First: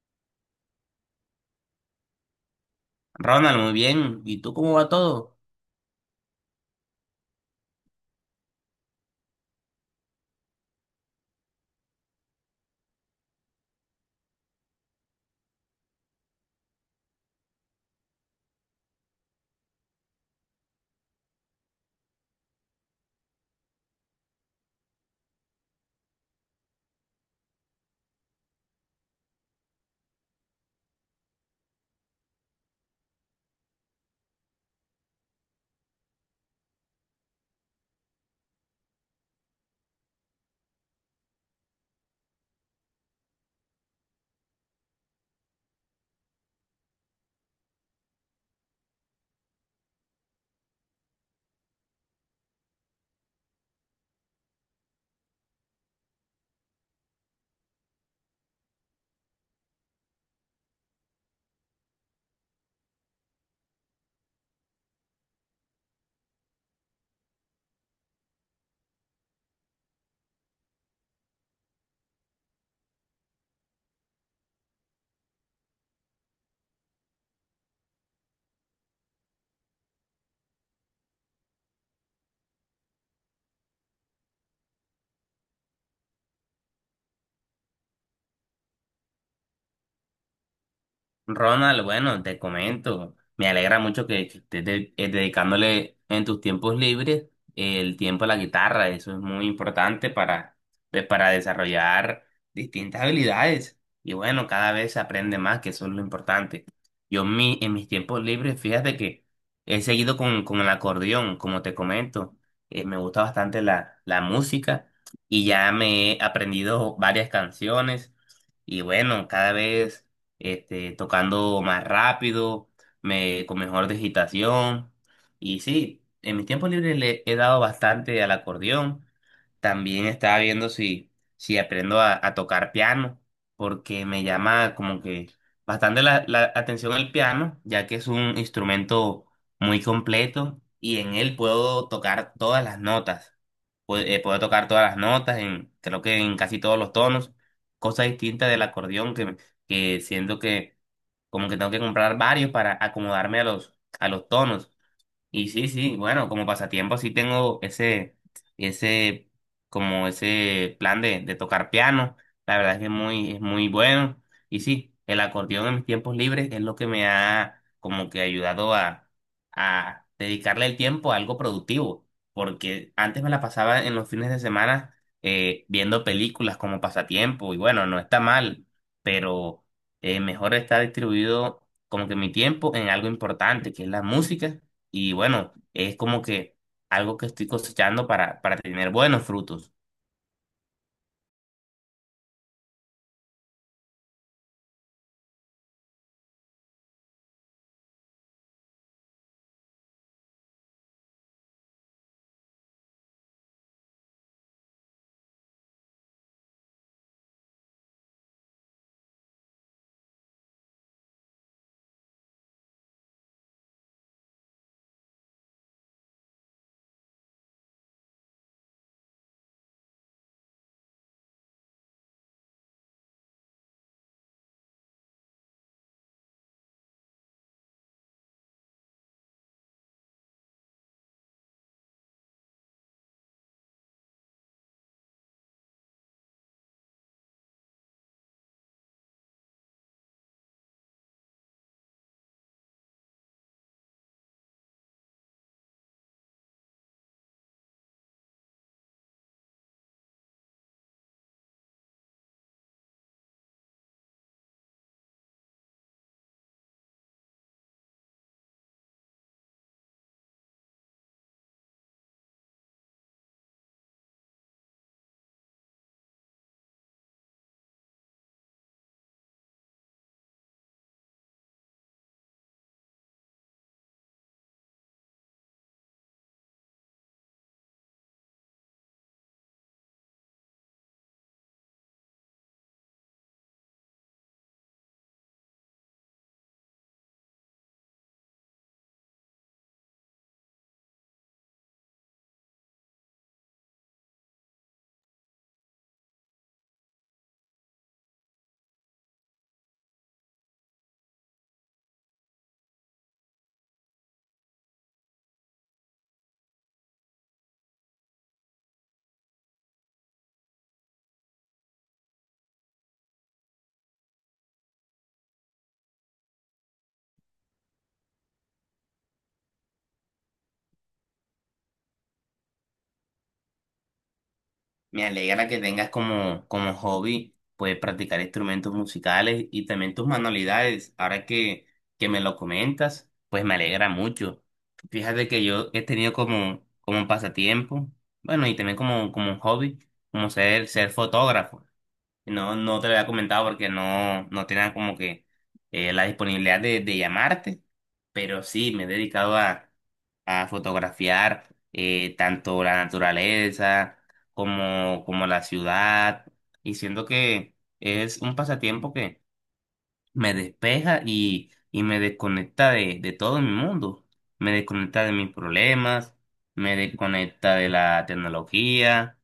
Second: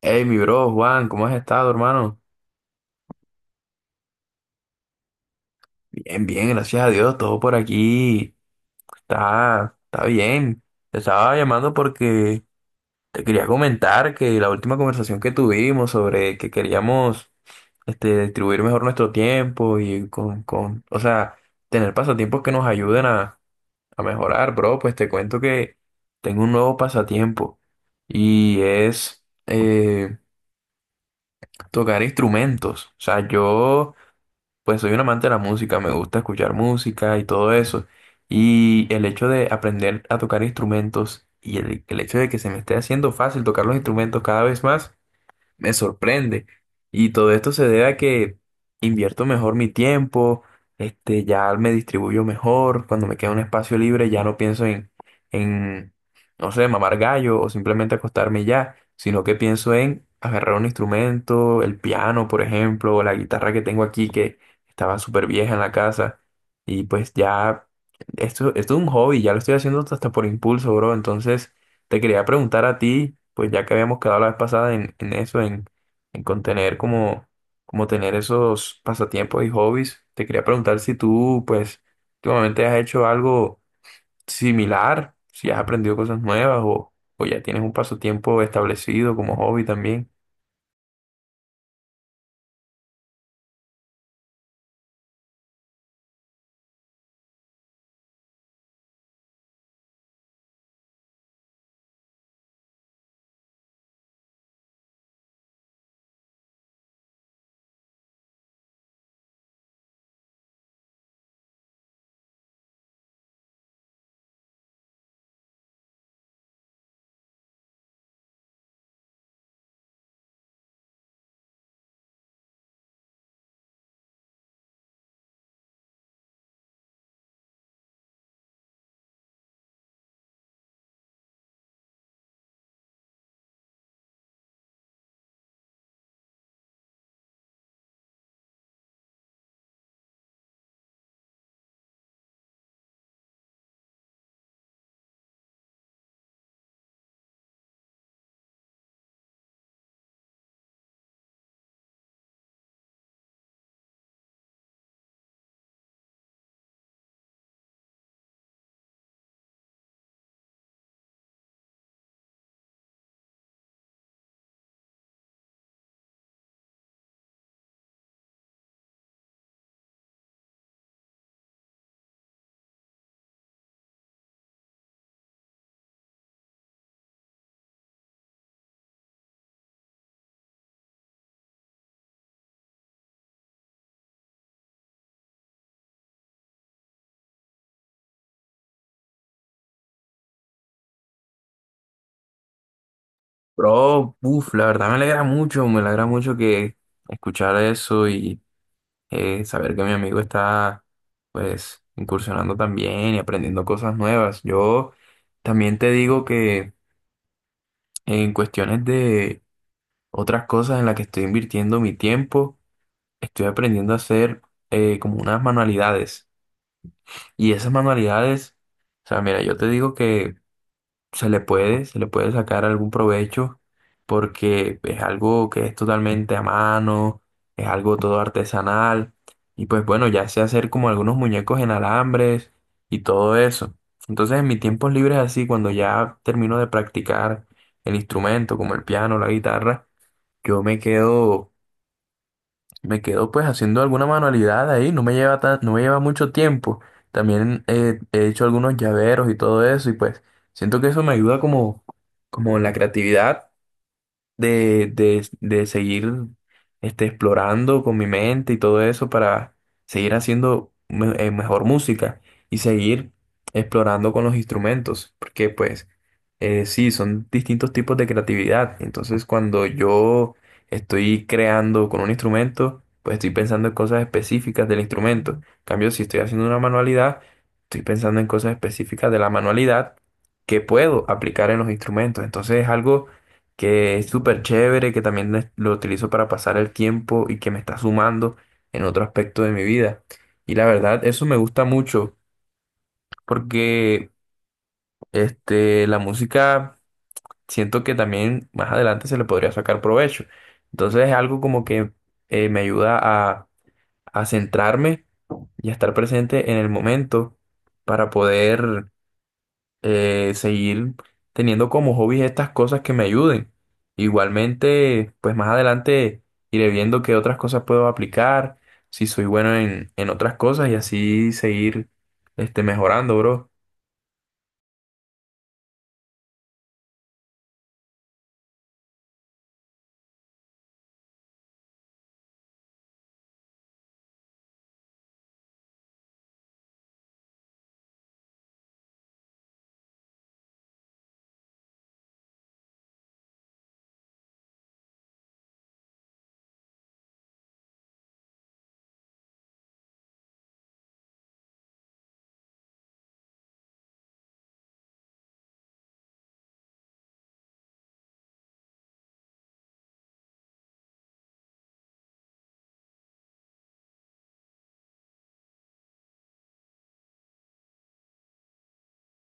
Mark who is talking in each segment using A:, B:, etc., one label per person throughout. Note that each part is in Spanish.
A: Hey, mi bro, Juan, ¿cómo has estado, hermano?
B: Ronald, muy bien. ¿Y tú cómo va todo?
A: Bien, bien, gracias a Dios, todo por aquí está bien. Te estaba llamando porque te quería comentar que la última conversación que tuvimos sobre que queríamos distribuir mejor nuestro tiempo y o sea, tener pasatiempos que nos ayuden a mejorar, bro, pues te cuento que tengo un nuevo pasatiempo y es tocar instrumentos. O sea, yo pues soy un amante de la música, me gusta escuchar música y todo eso. Y el hecho de aprender a tocar instrumentos y el hecho de que se me esté haciendo fácil tocar los instrumentos cada vez más me sorprende. Y todo esto se debe a que invierto mejor mi tiempo, ya me distribuyo mejor, cuando me queda un espacio libre ya no pienso en, no sé, mamar gallo o simplemente acostarme y ya, sino que pienso en agarrar un instrumento, el piano, por ejemplo, o la guitarra que tengo aquí que estaba súper vieja en la casa. Y pues ya, esto es un hobby, ya lo estoy haciendo hasta por impulso, bro, entonces te quería preguntar a ti, pues ya que habíamos quedado la vez pasada en contener como, como tener esos pasatiempos y hobbies, te quería preguntar si tú, pues, últimamente has hecho algo similar, si has aprendido cosas nuevas o ya tienes un pasatiempo establecido como hobby también.
B: Ronald, bueno, te comento, me alegra mucho que dedicándole en tus tiempos libres el tiempo a la guitarra, eso es muy importante para, pues, para desarrollar distintas habilidades y bueno, cada vez se aprende más, que eso es lo importante. En mis tiempos libres, fíjate que he seguido con el acordeón, como te comento, me gusta bastante la música y ya me he aprendido varias canciones. Y bueno, cada vez tocando más rápido, me, con mejor digitación. Y sí, en mis tiempos libres le he dado bastante al acordeón. También estaba viendo si aprendo a tocar piano, porque me llama como que bastante la atención el piano, ya que es un instrumento muy completo y en él puedo tocar todas las notas. Puedo tocar todas las notas, en, creo que en casi todos los tonos, cosa distinta del acordeón, que siento que como que tengo que comprar varios para acomodarme a a los tonos. Y sí, sí, bueno, como pasatiempo sí tengo ese, como ese plan de tocar piano. La verdad es que es muy bueno. Y sí, el acordeón en mis tiempos libres es lo que me ha como que ayudado a dedicarle el tiempo a algo productivo. Porque antes me la pasaba en los fines de semana viendo películas como pasatiempo. Y bueno, no está mal, pero mejor está distribuido como que mi tiempo en algo importante, que es la música y bueno, es como que algo que estoy cosechando para tener buenos frutos.
A: Bro, uff, la verdad me alegra mucho que escuchar eso saber que mi amigo está pues incursionando también y aprendiendo cosas nuevas. Yo también te digo que en cuestiones de otras cosas en las que estoy invirtiendo mi tiempo, estoy aprendiendo a hacer como unas manualidades. Y esas manualidades, o sea, mira, yo te digo que se le puede sacar algún provecho porque es algo que es totalmente a mano, es algo todo artesanal y pues bueno, ya sé hacer como algunos muñecos en alambres y todo eso. Entonces en mis tiempos libres así, cuando ya termino de practicar el instrumento como el piano, la guitarra, yo me quedo pues haciendo alguna manualidad ahí, no me lleva mucho tiempo. También he hecho algunos llaveros y todo eso y pues siento que eso me ayuda como, como en la creatividad de seguir explorando con mi mente y todo eso para seguir haciendo mejor música y seguir explorando con los instrumentos, porque pues sí, son distintos tipos de creatividad. Entonces cuando yo estoy creando con un instrumento, pues estoy pensando en cosas específicas del instrumento. En cambio, si estoy haciendo una manualidad, estoy pensando en cosas específicas de la manualidad que puedo aplicar en los instrumentos. Entonces es algo que es súper chévere, que también lo utilizo para pasar el tiempo y que me está sumando en otro aspecto de mi vida. Y la verdad, eso me gusta mucho porque la música siento que también más adelante se le podría sacar provecho. Entonces es algo como que me ayuda a centrarme y a estar presente en el momento para poder seguir teniendo como hobbies estas cosas que me ayuden. Igualmente, pues más adelante iré viendo qué otras cosas puedo aplicar, si soy bueno en otras cosas y así seguir mejorando, bro.
B: Me alegra que tengas como, como hobby, pues, practicar instrumentos musicales y también tus manualidades. Ahora que me lo comentas, pues me alegra mucho. Fíjate que yo he tenido como, como un pasatiempo, bueno, y también como, como un hobby, como ser, ser fotógrafo. No, no te lo había comentado porque no, no tenía como que la disponibilidad de llamarte, pero sí me he dedicado a fotografiar tanto la naturaleza como, como la ciudad y siento que es un pasatiempo que me despeja y me desconecta de todo mi mundo. Me desconecta de mis problemas, me desconecta de la tecnología,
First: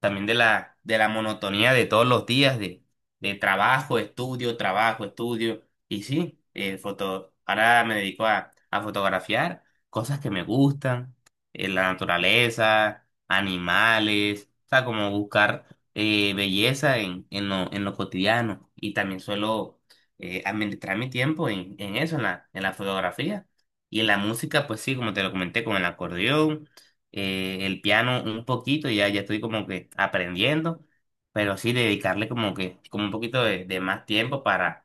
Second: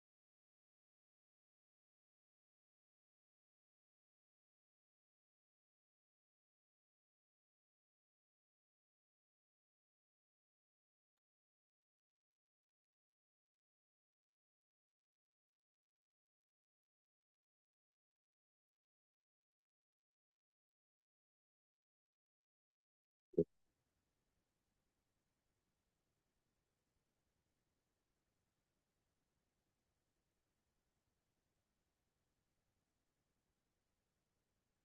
B: también de de la monotonía de todos los días de trabajo, estudio, trabajo, estudio. Y sí, ahora me dedico a fotografiar cosas que me gustan, la naturaleza, animales, o sea, como buscar belleza en en lo cotidiano. Y también suelo administrar mi tiempo en eso, en en la fotografía. Y en la música, pues sí, como te lo comenté, con el acordeón, el piano un poquito, ya estoy como que aprendiendo, pero sí dedicarle como que como un poquito de más tiempo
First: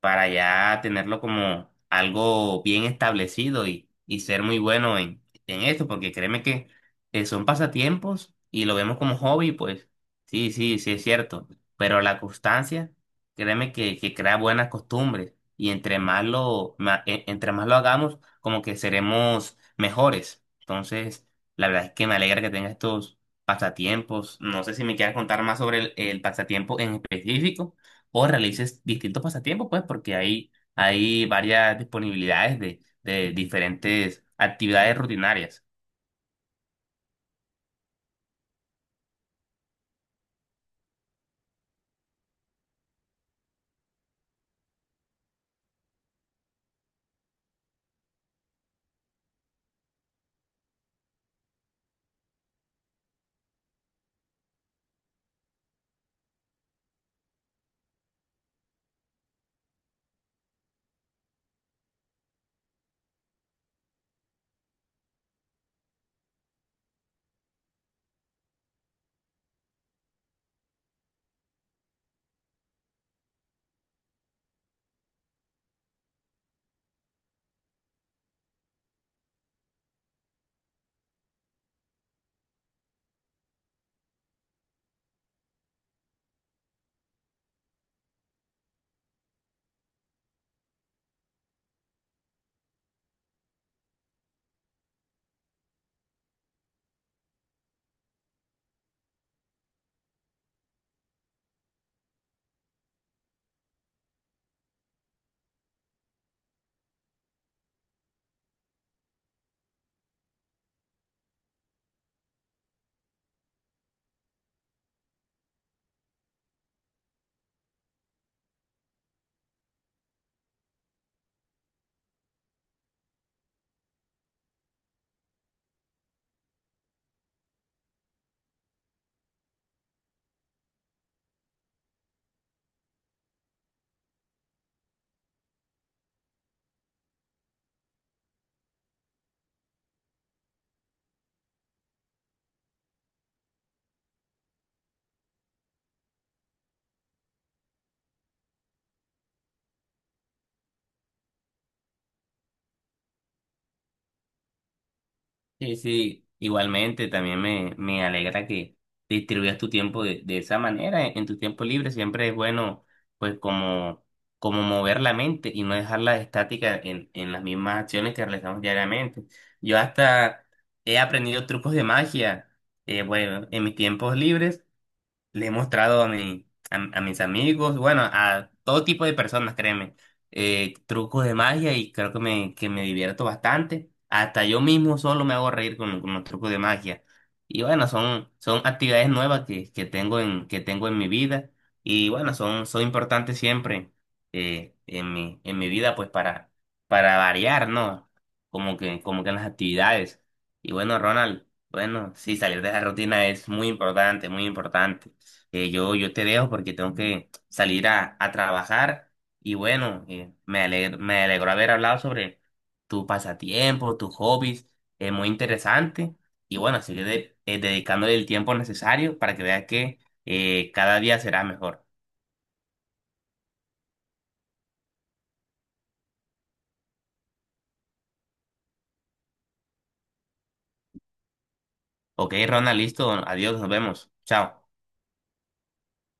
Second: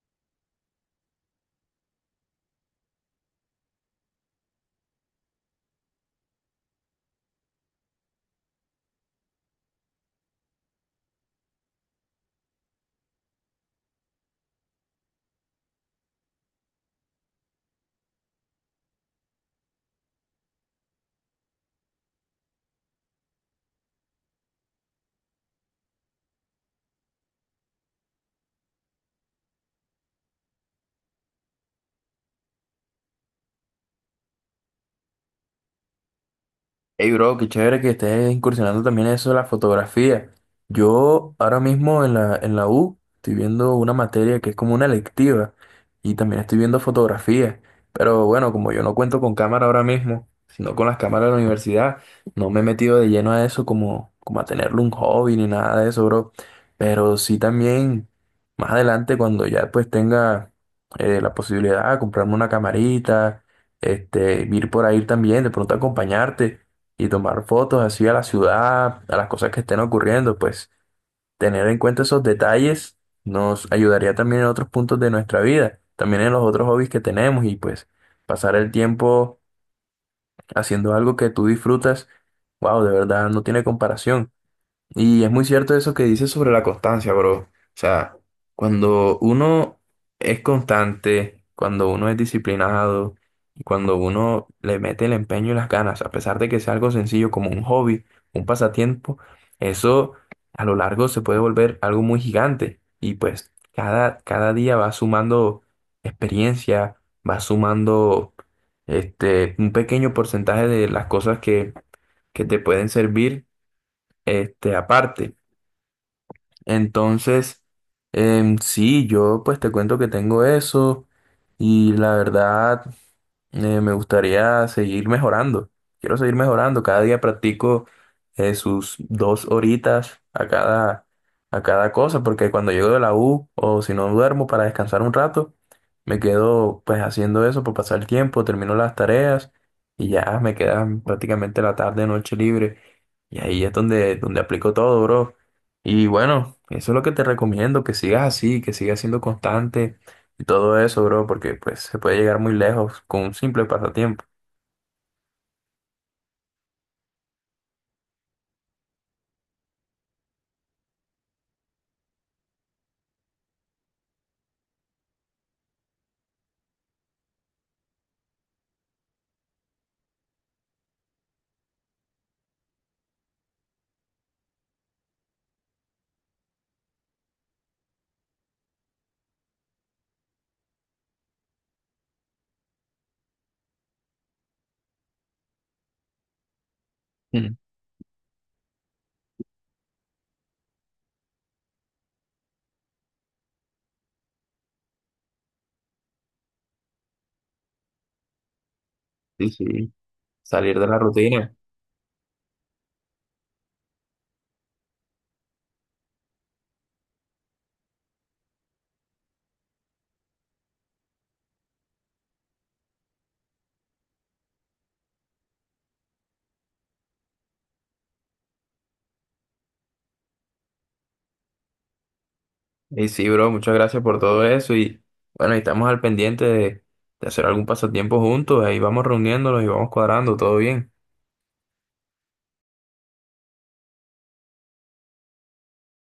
B: para ya tenerlo como algo bien establecido y ser muy bueno en esto, porque créeme que son pasatiempos y lo vemos como hobby, pues sí, sí, sí es cierto, pero la constancia, créeme que crea buenas costumbres y entre más lo hagamos, como que seremos mejores. Entonces, la verdad es que me alegra que tengas estos pasatiempos. No sé si me quieras contar más sobre el pasatiempo en específico o realices distintos pasatiempos, pues, porque hay varias disponibilidades de diferentes actividades rutinarias.
A: Hey bro, qué chévere que estés incursionando también en eso de la fotografía. Yo ahora mismo en en la U estoy viendo una materia que es como una electiva y también estoy viendo fotografía. Pero bueno, como yo no cuento con cámara ahora mismo, sino con las cámaras de la universidad, no me he metido de lleno a eso como, como a tenerlo un hobby ni nada de eso, bro. Pero sí también más adelante cuando ya pues tenga la posibilidad de comprarme una camarita, ir por ahí también, de pronto acompañarte y tomar fotos así a la ciudad, a las cosas que estén ocurriendo, pues tener en cuenta esos detalles nos ayudaría también en otros puntos de nuestra vida, también en los otros hobbies que tenemos y pues pasar el tiempo haciendo algo que tú disfrutas, wow, de verdad no tiene comparación. Y es muy cierto eso que dices sobre la constancia, bro. O sea, cuando uno es constante, cuando uno es disciplinado y cuando uno le mete el empeño y las ganas, a pesar de que sea algo sencillo como un hobby, un pasatiempo, eso a lo largo se puede volver algo muy gigante. Y pues cada día va sumando experiencia, va sumando un pequeño porcentaje de las cosas que te pueden servir aparte. Entonces, sí, yo pues te cuento que tengo eso y la verdad me gustaría seguir mejorando. Quiero seguir mejorando. Cada día practico sus 2 horitas a cada cosa, porque cuando llego de la U o si no duermo para descansar un rato, me quedo pues haciendo eso por pasar el tiempo, termino las tareas y ya me queda prácticamente la tarde, noche libre. Y ahí es donde aplico todo, bro. Y bueno, eso es lo que te recomiendo, que sigas así, que sigas siendo constante y todo eso, bro, porque pues se puede llegar muy lejos con un simple pasatiempo.
B: Sí, sí, igualmente también me alegra que distribuyas tu tiempo de esa manera, en tu tiempo libre siempre es bueno, pues, como, como mover la mente y no dejarla estática en las mismas acciones que realizamos diariamente. Yo hasta he aprendido trucos de magia, bueno, en mis tiempos libres le he mostrado a mis amigos, bueno, a todo tipo de personas, créeme, trucos de magia y creo que que me divierto bastante. Hasta yo mismo solo me hago reír con los trucos de magia.
A: Mm.
B: Y bueno, son, son actividades nuevas que tengo en mi vida y bueno, son, son importantes siempre en mi vida, pues para variar, ¿no? Como que en las
A: Sí, sí,
B: actividades. Y
A: salir de la
B: bueno, Ronald,
A: rutina.
B: bueno, sí, salir de la rutina es muy importante, muy importante, yo te dejo porque tengo que salir a trabajar y bueno, me alegro, me alegró haber hablado sobre tu pasatiempo, tus hobbies, es muy interesante y bueno, sigue dedicándole el tiempo necesario para que veas que cada día será mejor.
A: Y sí, bro, muchas gracias por todo eso. Y bueno, ahí estamos al pendiente de hacer algún pasatiempo juntos. Ahí vamos reuniéndonos y vamos cuadrando, todo bien.
B: Ok, Ronald, listo, adiós, nos vemos, chao.